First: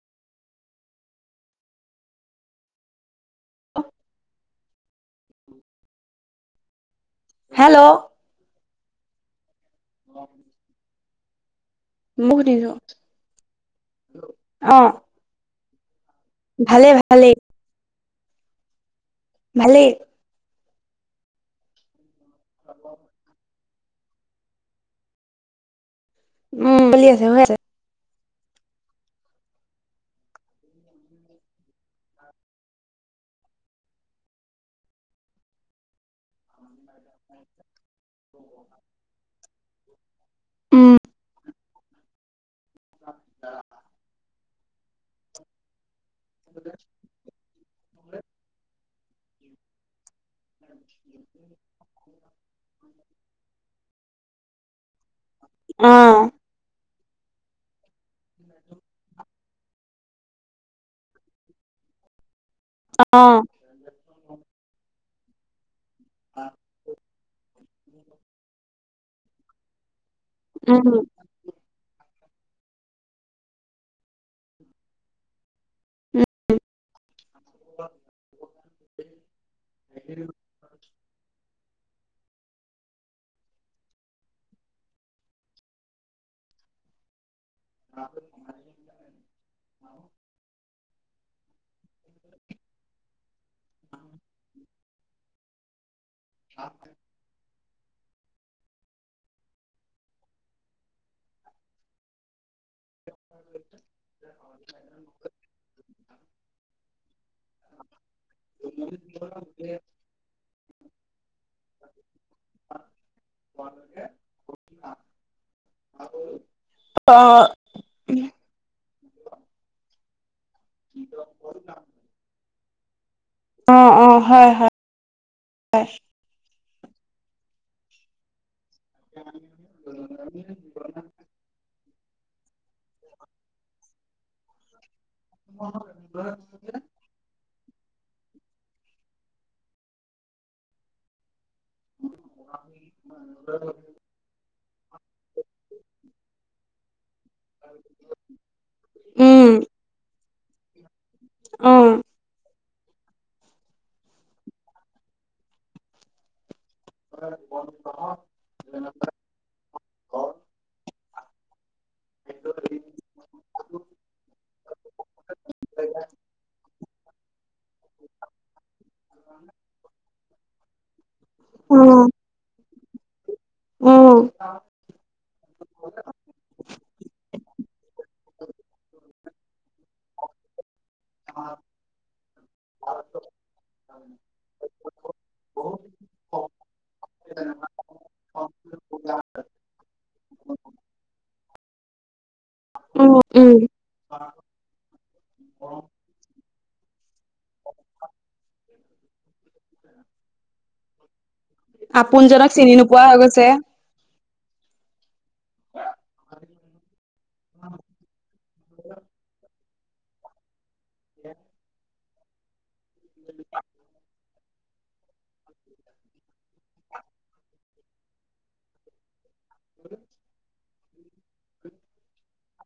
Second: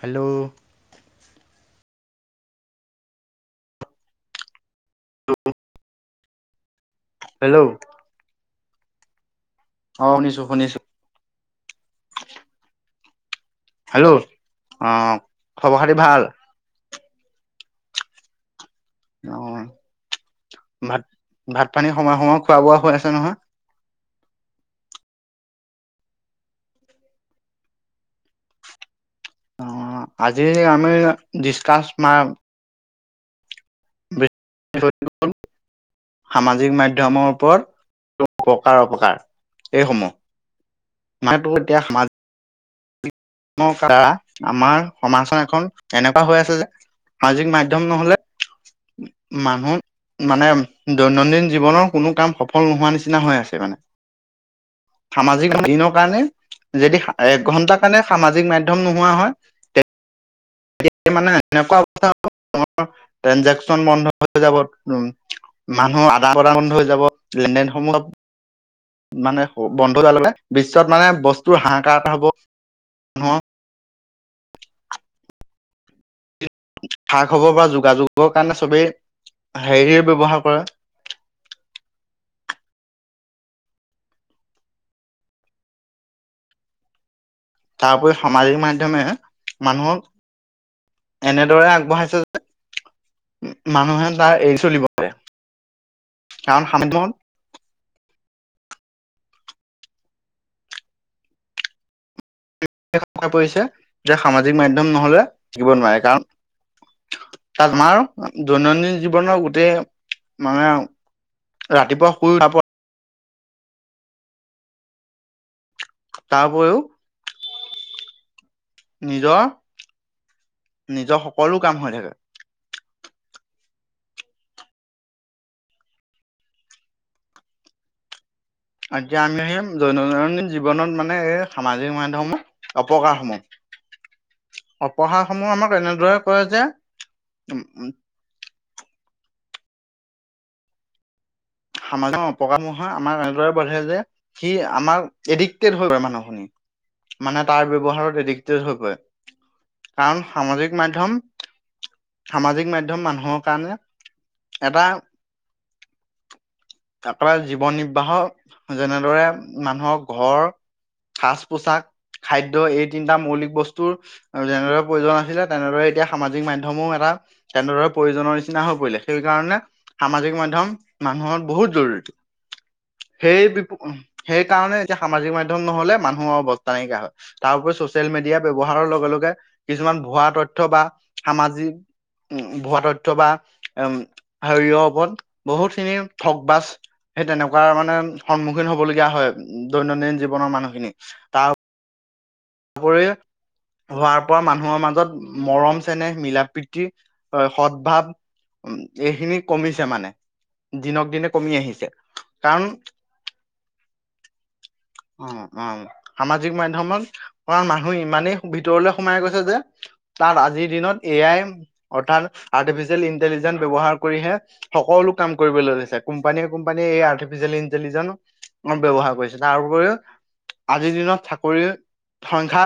Hello. Hello. Hello. অহ, শুনিছোঁ শুনিছোঁ। মইয়ো শুনিছোঁ। হেল্ল' অহ, খবৰ খাতি ভাল? ভালে, ভালেই। অহ, ভালেই ভাত-ভাত পানী সময়ে সময়ে খোৱা বোৱা হৈ আছে নহয়? উম চলি আছে হৈ আছে অ', আজি আমি ডিছকাছ [inaudible] সামাজিক মাধ্যমৰ ওপৰত উপকাৰ অপকাৰ এই উম সমহ মই তোৰ এতিয়া সমাজ দাৰা আমাৰ সমাজ এখন এনেকুৱা হৈ আছে যে সামাজিক মাধ্যম নহলে মানুহত মানে দৈনন্দিন জীৱনৰ কোনো কাম সফল নোহোৱা নিচিনা হৈ আছে মানে সামাজিক দিনৰ অ কাৰণে যদি একঘন্টাৰ কাৰণে সামাজিক মাধ্যম নোহোৱা হয় মানে অ একুৱােজেকন বন্ধ হৈ যাব উ মানুহৰ আদান প্ৰদান বন্ধ হৈ যাব লেন দেন সমূহত মানে বন্ধে বিশ্বত উম মানে বস্তু হাহাকাৰ এটা হব মানুহৰ সা খবৰ বা যোগাযোগৰ কাৰণে চবেই হেৰি ব্যৱহাৰ কৰে তাৰ উপৰি সামাজিক মাধ্যমে মানুহক এনেদৰে আগবঢ়াইছে যে মানুহে তাৰ এৰি চলিব। কাৰণ [unintelligible] হৈ পৰিছে যে সামাজিক মাধ্যম নহলে শিকিব নোৱাৰে কাৰণ তাত আমাৰ দৈনন্দিন জীৱনৰ গোটেই মানে ৰাতিপুৱা শুই [unintelligible] তাৰ উপৰিও অ নিজৰ নিজৰ সকলো কাম হৈ থাকে অ', অ', হয় হয় এতিয়া আমি সেই দৈননন্দিন জীৱনত মানে এই সামাজিক মাধ্যমৰ অপকাৰসমূহ। অপহাস সমূহ আমাক এনেদৰে কয় যে উ সাজ অপকহ হয় আমাক এনেদৰে বাধে যে সি আমাৰ এডিক্টেড হৈ পৰে মানুহ খিনি। মানে তাৰ ব্যৱহাৰত এডিক্টেড হৈ পৰে। উম কাৰণ সামাজিক মাধ্যয়ম অ সামাজিক মাধ্যম মানুহৰ কাৰণে এটা একেবাৰে জীৱন নিৰ্বাহ যেনেদৰে মানুহৰ ঘৰ সাজ পোছাক, খাদ্য এই তিনিটা মৌলিক বস্তুৰ আৰু যেনেদৰে প্ৰয়োজন আছিলে তেনেদৰে এতিয়া সামাজিক মাধ্যমো এটা তেনেদৰে প্ৰয়োজনৰ নিচিনা হৈ পৰিলে, সেইকাৰণে সামাজিক মাধ্যম মানুহৰ বহুত উম জৰুৰী। সেই বি উম সেইকাৰণে এতিয়া সামাজিক মাধ্যম নহ'লে মানুহৰ অবস্থা নাইকিয়া হয়। তাৰ উপৰি ছচিয়েল মিডিয়া ব্যৱহাৰৰ লগে লগে কিছুমান ভুৱা তথ্য বা সামাজিক উ ভুৱা তথ্য বা উম শৰীৰৰ ওপৰত বহুতখিনি থক বাচ সেই তেনেকুৱা মানে সন্মুখীন হবলগীয়া হয় দৈনন্দিন জীৱনৰ মানুহখিনি। তাৰ হ'ৰি উম উম হোৱাৰ পৰা মানুহৰ মাজত মৰম- চেনেহ মিলা- প্ৰীতি হয় সদভাৱ এইখিনি কমিছে মানে দিনক দিনে কমি আহিছে। আপোনজনক কাৰণ চিনি নোপোৱা হৈ গৈছে অ', অ', সামাজিক মাধ্যমত অমান মানুহ ইমানেই ভিতৰলে সোমাই গৈছে যে তাত আজিৰ দিনত এ আই অৰ্থাৎ আৰ্টিফিচিয়েল ইণ্টেলিজেঞ্চ ব্যৱহাৰ কৰিহে সকলো কাম কৰিবলৈ লৈছে, কোম্পানীয়ে কোম্পানীয়ে এই আৰ্টিফিচিয়েল ইণ্টেলিজেনঞ্চ ব্যৱহাৰ কৰিছে। তাৰ উপৰিও আজিৰ দিনত চাকৰি সংখ্য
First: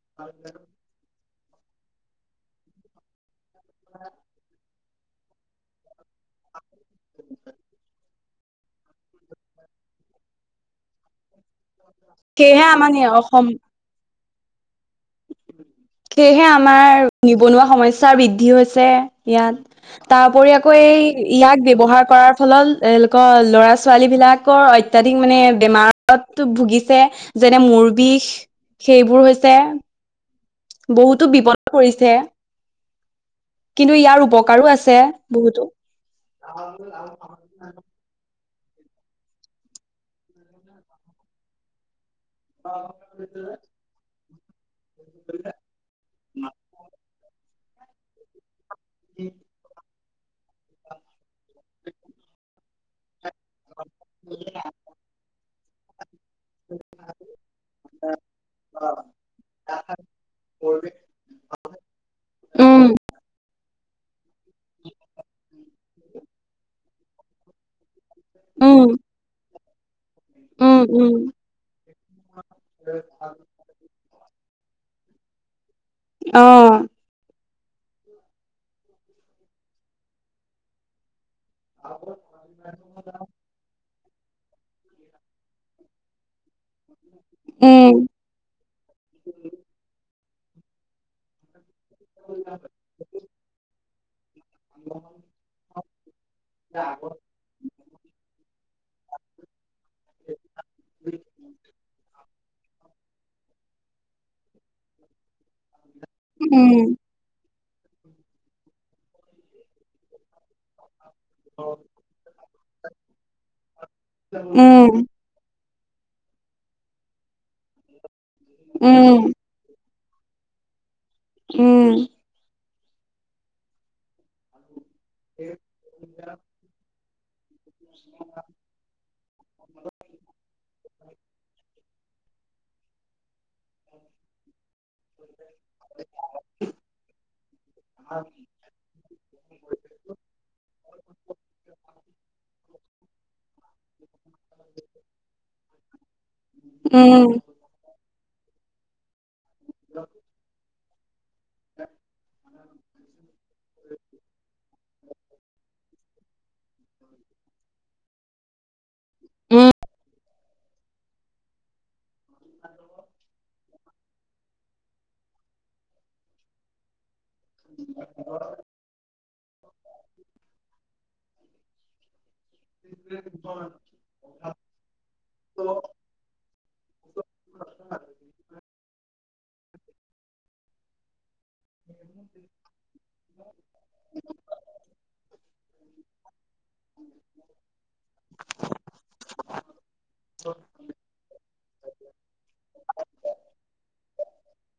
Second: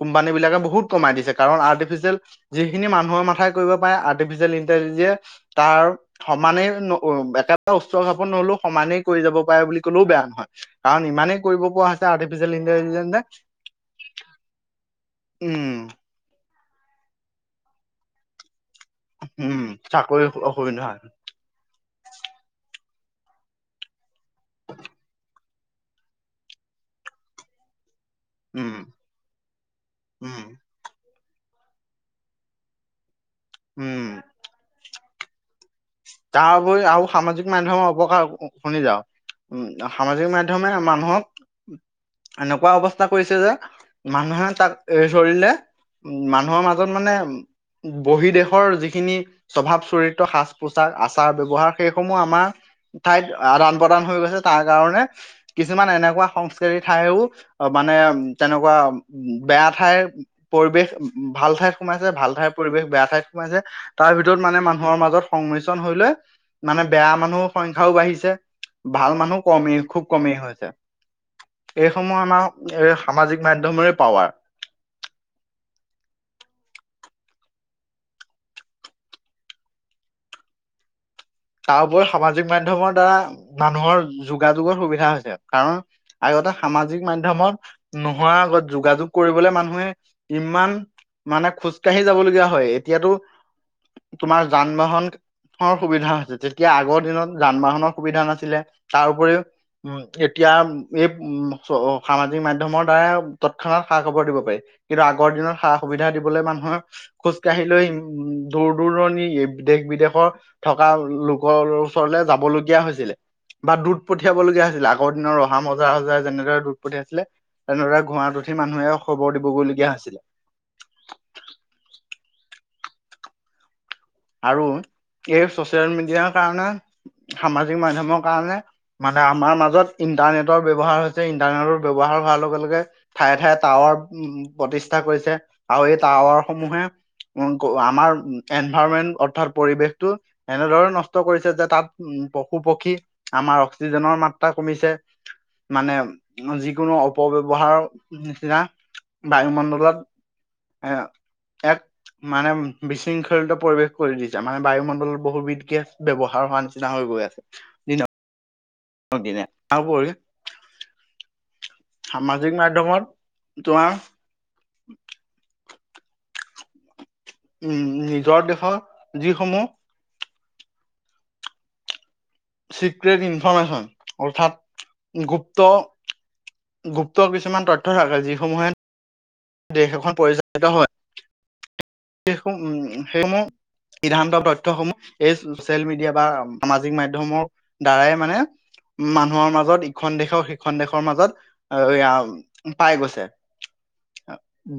কোম্পানী বিলাকে বহুত কমাই দিছে, কাৰণ আৰ্টিফিচিয়েল যিখিনি মানুহৰ মথাই কৰিব পাৰে আৰ্টিফিচিয়েল ইন যে তাৰ সমানেই একেবাৰে উচ্চ খাপৰ নহলেও সমানেই কৰি যাব পাৰে বুলি কলেও বেয়া নহয়, কাৰণ ইমানেই কৰিব পৰা হৈছে আৰ্টিফিচিয়েল সেয়েহে আমাৰ ইন্টেলিজেঞ্চে অসম উম সেয়েহে আমাৰ নিবনুৱা সমস্যা বৃদ্ধি হৈছে ইয়াত, উম চাকৰি তাৰ উপৰি আকৌ অসুবিধা হয়। এই ইয়াক ব্যৱহাৰ কৰাৰ ফলত এলোকৰ ল'ৰা ছোৱালী বিলাকৰ অত্যধিক মানে বেমাৰ ভুগিছে, যেনে মুৰ বিষ উম সেইবোৰ হৈছে উম বহুতো বিপদ পৰিছে, কিন্তু উম ইয়াৰ উপকাৰো আছে বহুতো। তাৰ উপৰি আৰু সামাজিক মাধ্যমৰ অপকাৰ শুনি যাওঁ উ সামাজিক মাধ্যমে মানুহক এনেকুৱা অৱস্থা কৰিছে যে, মানুহে তাক এই চৰিলে উ মানুহৰ মাজত মানে বহি দেশ যিখিনি স্বভাৱ চৰিত্ৰ সাজ পোছাক আচাৰ ব্যৱহাৰ সেইসমূহ আমাৰ ঠাইত আদান প্ৰদান হৈ গৈছে, তাৰ কাৰণে কিছুমান এনেকুৱা সংস্কৃতিৰ ঠাইও মানে তেনেকুৱা বেয়া ঠাই পৰিৱেশ ভাল ঠাইত সোমাইছে ভাল ঠাইৰ উম, পৰিৱেশ বেয়া ঠাইত সোমাইছে তাৰ ভিতৰত মানে মানুহৰ মাজত সংমিশ্ৰণ হৈ লৈ মানে বেয়া মানুহৰ সংখ্যাও বাঢ়িছে। উম, ভাল মানুহ কমেই খুব কমেই হৈছে উম, উম, এইসমূহ আমাৰ এই সামাজিক মাধ্যমৰে পাৱাৰ অ' তাৰ উপৰি সামাজিক মাধ্যমৰ দ্বাৰা মানুহৰ যোগাযোগৰ সুবিধা হৈছে কাৰণ আগতে সামাজিক মাধ্যমত উম, নোহোৱাৰ আগত যোগাযোগ কৰিবলে মানুহে ইমান মানে খোজকাঢ়ি যাবলগীয়া হয় এতিয়াতো তোমাৰ যান বাহনৰ সুবিধা হৈছে তেতিয়া আগৰ দিনত যান বাহনৰ সুবিধা নাছিলে তাৰ উপৰিও উম এতিয়া এই উম সামাজিক মাধ্যমৰ দ্বাৰা তৎক্ষণাত খা খবৰ দিব পাৰি। কিন্তু আগৰ দিনত সা সুবিধা দিবলৈ মানুহে উম, খোজ কাঢ়ি লৈ উ দূৰ দূৰণি দেশ বিদেশৰ থকা লোক ওচৰলৈ যাব লগীয়া হৈছিলে বা দুত পঠিয়াব লগীয়া হৈছিলে উম, আগৰ দিনৰ ৰ মজা সজাই যেনেদৰে দুধ পঠাই আছিলে তেনেদৰে ঘোঁৰাত উঠি মানুহে উম, খবৰ দিবগৈলগীয়া হৈছিলে উম আৰু এই চচিয়েল মিডিয়াৰ কাৰণে সামাজিক মাধ্যমৰ কাৰণে মানে আমাৰ মাজত ইন্টাৰনেটৰ ব্যৱহাৰ হৈছে ইণ্টাৰনেটৰ ব্যৱহাৰ হোৱাৰ লগে লগে ঠায়ে ঠায়ে টাৱাৰ প্ৰতিষ্ঠা কৰিছে আৰু এই টাৱাৰ সমূহে উ আমাৰ অৰ্থাৎ পৰিবেশটো এনেদৰে নষ্ট কৰিছে যে তাত উম পশু পক্ষী আমাৰ অক্সিজেনৰ মাত্ৰা কমিছে মানে যিকোনো উম, অপব্যৱহাৰৰ নিচিনা বায়ুমণ্ডলত এ এক মানে বিশৃংখল পৰিৱেশ কৰি দিছে মানে বায়ুমণ্ডলত বহুবিধ গেছ ব্যৱহাৰ হোৱাৰ নিচিনা হৈ গৈ আছে। অ', দিনে উম, তাৰ উপৰি সামাজিক মাধ্যমত তোমাৰ উম নিজৰ দেশৰ যিসমূহ চিক্ৰেট ইনফৰ্মেশ্যন অৰ্থাৎ গুপ্ত গুপ্ত কিছুমান তথ্য থাকে যিসমূহে দেশ এখন পৰিচালিত হয় সেইসমূহ সিদ্ধান্ত তথ্যসমূহ এই চচিয়েল মিডিয়া বা সামাজিক মাধ্যমৰ দ্বাৰাই মানে মানুহৰ মাজত ইখন দেশৰ সিখন দেশৰ মাজত এ, পাই গৈছে।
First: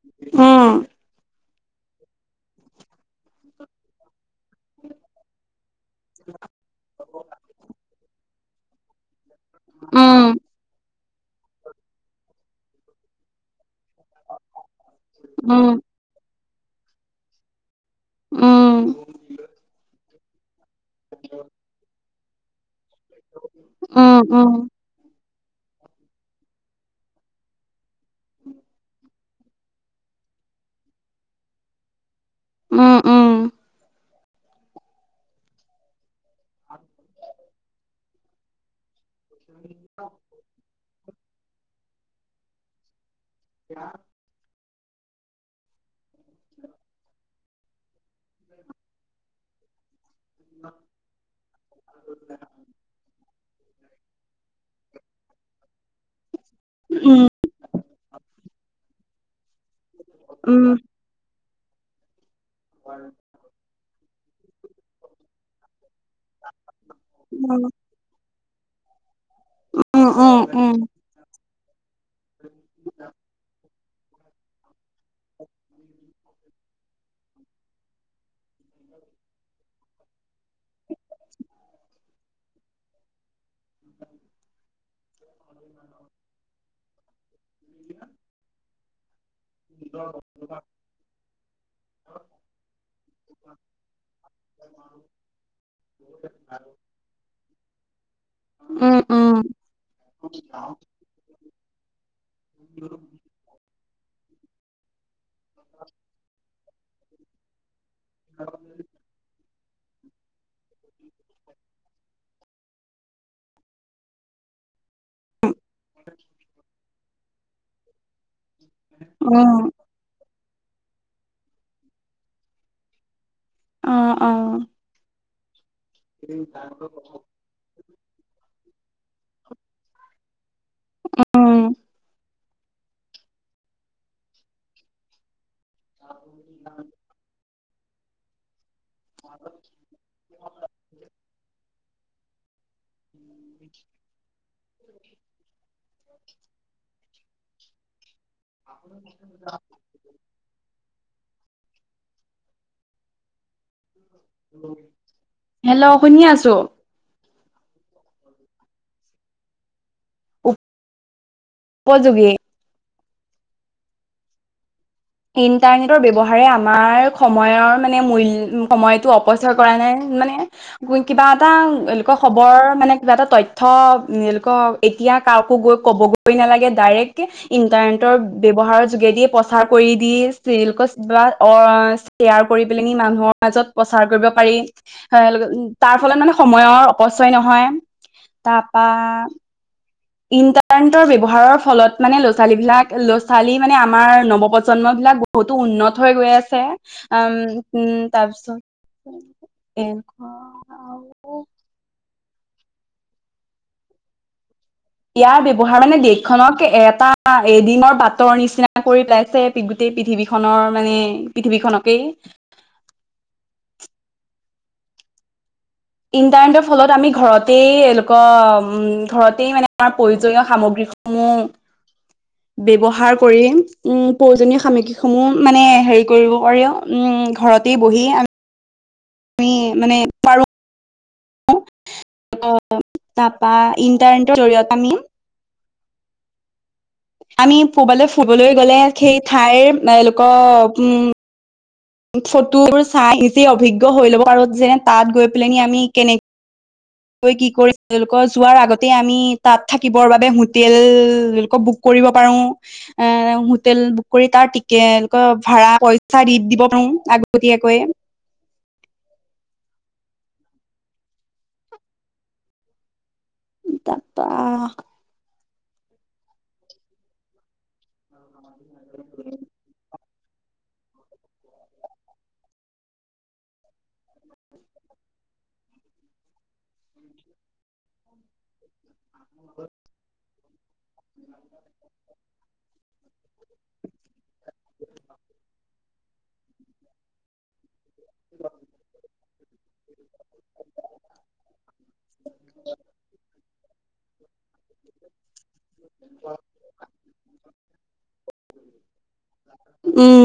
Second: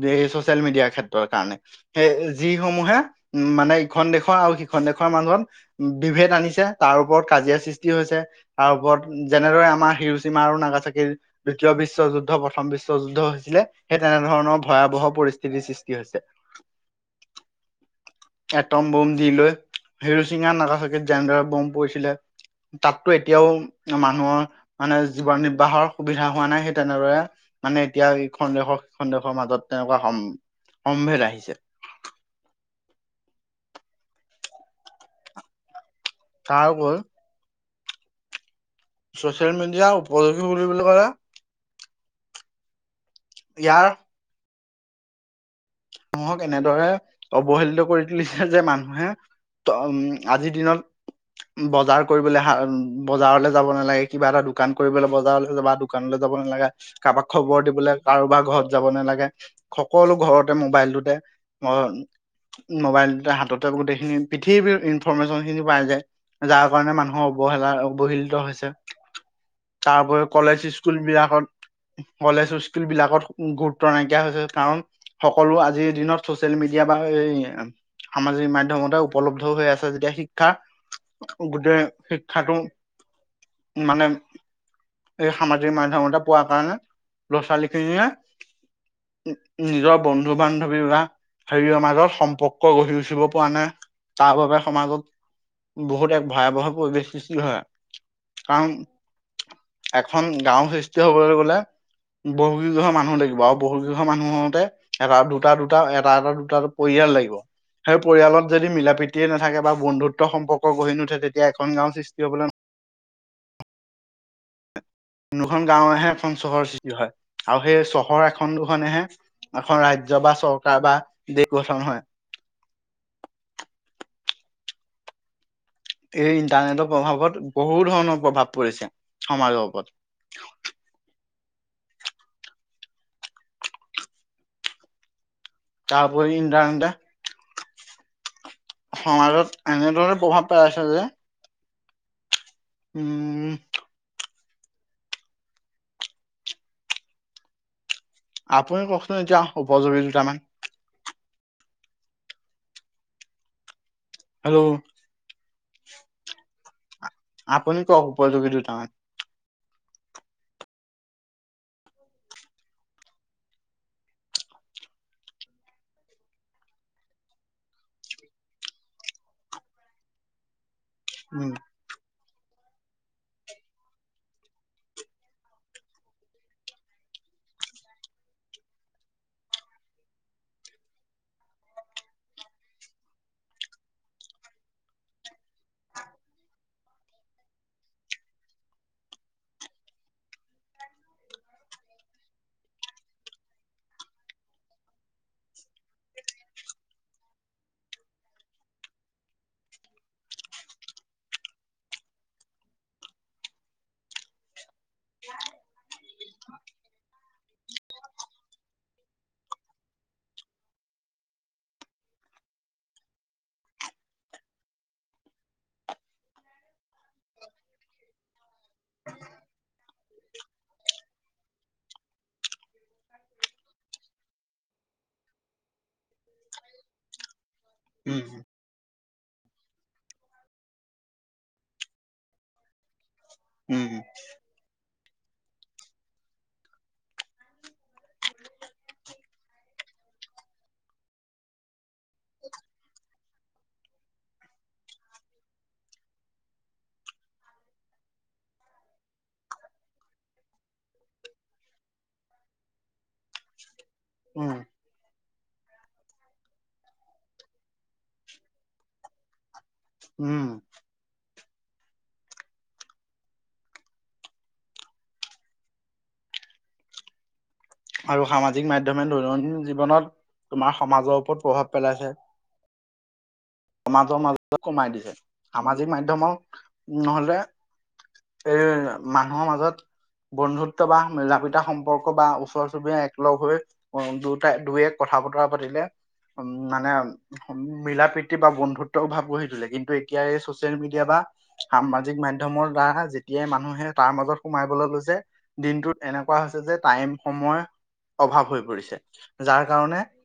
এই চচিয়েল উম, মিডিয়াৰ ক্ষেত্ৰৰ কাৰণে, সেই যিসমূহে উ, মানে খন দেশৰ আৰু সিখন দেশৰ মানুহত বিভেদ আনিছে তাৰ ওপৰত কাজিয়া সৃষ্টি হৈছে। তাৰ ওপৰত যেনেদৰে আমাৰ উম, হিৰোচিমা আৰু নাগাচাকিৰ। দ্বিতীয় বিশ্বযুদ্ধ, প্ৰথম বিশ্বযুদ্ধ হৈছিলে সেই তেনেধৰণৰ ভয়াৱহ পৰিস্থিতিৰ উম, সৃষ্টি টি হৈছে। এটম উম, ব'ম দি লৈ হিৰোচিমা, নাগাচাকীত যেনেদৰে ব'ম পৰিছিলে, তাততো এতিয়াও উম, মানুহৰ উম। মানে জীৱন নিৰ্বাহৰ সুবিধা হোৱা নাই সেই তেনেদৰে মানে এতিয়া এইখন দেশৰ সিখন দেশৰ মাজত তেনেকুৱা সম-সম্ভেদ আহিছে। উম, উম। তাৰোপৰি চচিয়েল মিডিয়া উপযোগী বুলি বুলি ক'লে ইয়াৰ মানুহক এনেদৰে অৱহেলিত কৰি তুলিছে যে মানুহে তম আজিৰ দিনত বজাৰ কৰিবলৈ হা, বজাৰলে যাব নালাগে। কিবা এটা দোকান কৰিবলৈ বজাৰলৈ যাবা দোকানলৈ যাব নালাগে, কাবাক খবৰ দিবলে কাৰোবাৰ ঘৰত যাব নালাগে, সকলো ঘৰত উম উম লোটে ম-ম'বাইল দুটা হাতত গোটেইখিনি পৃথিৱীৰ ইনফৰমেশ্যনখিনি পাই যায় যাৰ কাৰণে মানুহৰ অৱহেলা অৱহিলিত হৈছে। তাৰ উম উপৰি উম কলেজ, উম স্কুলবিলাকত কলেজ, স্কুলবিলাকত গুৰুত্ব নাইকিয়া হৈছে কাৰণ সকলো আজিৰ দিনত চচিয়েল মিডিয়া বা এ, এই সামাজিক মাধ্যমতে উপলব্ধ হৈ আছে যেতিয়া শিক্ষা গোটেই শিক্ষাটো মানে এই সামাজিক মাধ্যমতে পোৱা কাৰণে ল'ৰা ছোৱালীখিনিয়ে নিজৰ বন্ধু বান্ধৱী বা হেৰিৰ মাজত সম্পৰ্ক গঢ়ি উঠিব পৰা নাই। তাৰ বাবে সমাজত বহুত এক ভয়াৱহ পৰিৱেশ সৃষ্টি হয়। কাৰণ উম উম এখন গাঁও টি হবলৈ গ'লে বহুকেইঘৰ মানুহ লাগিব আৰু বহুকেইঘৰ মানুহ হওতে এটা দুটা, দুটা এটা, এটা দুটা পৰিয়াল লাগিব, সেই পৰিয়ালত যদি মিলা প্ৰীতিয়ে না থাকে বা বন্ধুত্ব সম্পৰ্ক গঢ়ি নোঠে তেতিয়া এখন গাঁও সৃষ্টি হ'বলে দুখন গাঁৱেহে এখন চহৰ সৃষ্টি হয় আৰু সেই চহৰ এখন দুখনেহে উম এখন ৰাজ্য বা চৰকাৰ বা দেশ গঠন হয়। অ', অ'। এই ইণ্টাৰনেটৰ প্ৰভাৱত বহু ধৰণৰ প্ৰভাৱ পৰিছে সমাজৰ ওপৰত। উম। তাৰোপৰি ইণ্টাৰনেটে সমাজত এনেধৰে প্ৰভাৱ পেলাইছে যে উম [inaudible] আপুনি ক'কচোন এতিয়া উপযোগী দুটা মান। হেল্ল' হেল্ল' শুনি আছোঁ। আপনি ক'ক উপযোগী দুটা মান? উপ-উপযোগী। ইণ্টাৰনেটৰ ব্যৱহাৰে আমাৰ সময়ৰ মানে মূল্য সময়টো অপ কৰা নাই, মানে কিবা উম, এটা এ ক খবৰ মানে কিবা এটা তথ্য এলোকৰ এতিয়া কাকো গৈ ক'বগৈ নালাগে ডাইৰেক্টকে ইণ্টাৰনেটৰ ব্যৱহাৰৰ যোগেদিয়ে প্ৰচাৰ কৰি দি চিৰিয়েলক কিব অ' শ্বেয়াৰ কৰি পেলেনি মানুহৰ মাজত প্ৰচাৰ কৰিব পাৰি। উ তাৰ ফলত মানে সময়ৰ অপচয় নহয় তাৰপা। ইণ্টাৰনেটৰ ব্যৱহাৰৰ ফলত মানে ল'ৰাোৱালী বিলাক ল'ৰা ছোৱালী মানে আমাৰ নৱপ্ৰজন্ম বিলাক। বহুতো উন্নত হৈ গৈ আছে উম উম তাৰপিছত। এনখন। আৰু ইয়াৰ ব্যৱহাৰ মানে দেশখনক এটা এদিনৰ বাতৰৰ নিচিনা কৰি পেলাইছে। গোটেই পৃথিৱীখনৰ মানে পৃথিৱীখননকেই। ইণ্টাৰনেটৰ ফলত আমি ঘৰতেই এলুৱা ঘৰতেই মানে আমাৰ প্ৰয়োজনীয় সামগ্ৰীসমূহ। [unintelligible] ব্যৱহাৰ কৰি উ প্ৰয়োজনীয় সামগ্ৰীসমূহ মানে হেৰি কৰিব পাৰি উ ঘৰত। বহি উম, আমি। তুমি মানে পাৰ। অ' তাৰাপা উম, ইণ্টাৰনেটৰ জৰিয়তে আমি। আমি কবালৈ ফুৰিবলৈ গলে সেই ঠাইৰ এও লোকৰ উম। ফটো চাই নিজেই অভিজ্ঞ হৈ ল'ব আৰু যেনে তাত গৈ পেল নি আমি কেনেক। [unintelligible] কি কৰি তেওঁলোক যোৱাৰ আগতে আমি তাত থাকিবৰ বাবে হোটেলোক বুক। কৰিব পাৰো এ হোটেল। কৰি উম, তাৰ টিকেট এনেকুৱা ভাড়া পইচা দি দিব পাৰো আগতীয়াকৈ। উম। তাৰ পা আৰু সামাজিক মাধ্যমে দৈনন্দিন জীৱনত তোমাৰ সমাজৰ ওপৰত প্ৰভাৱ পেলাইছে। সমাজৰ মাজত কমাই দিছে। সামাজিক মাধ্যমত নহলে, এ মানুহৰ মাজত, বন্ধুত্ব বা জাপিতা সম্পৰ্ক বা ওচৰ চুবুৰীয়া একলগ হৈ, দুটাই দুয়ে কথা বতৰা পাতিলে উম, মানে মিলা প্ৰীতি বা বন্ধুত্বও ভাৱ গঢ়ি তোলে। কিন্তু, তেতিয়াই এই চচিয়েল মিডিয়া বা সামাজিক মাধ্যমত দ্বাৰা যেতিয়াই মানুহে তাৰ মাজত, সোমাইবলৈ লৈছে। দিনটোত এনেকুৱা হৈছে যে টাইম সময় অভাৱ হৈ পৰিছে। যাৰ কাৰণে, উম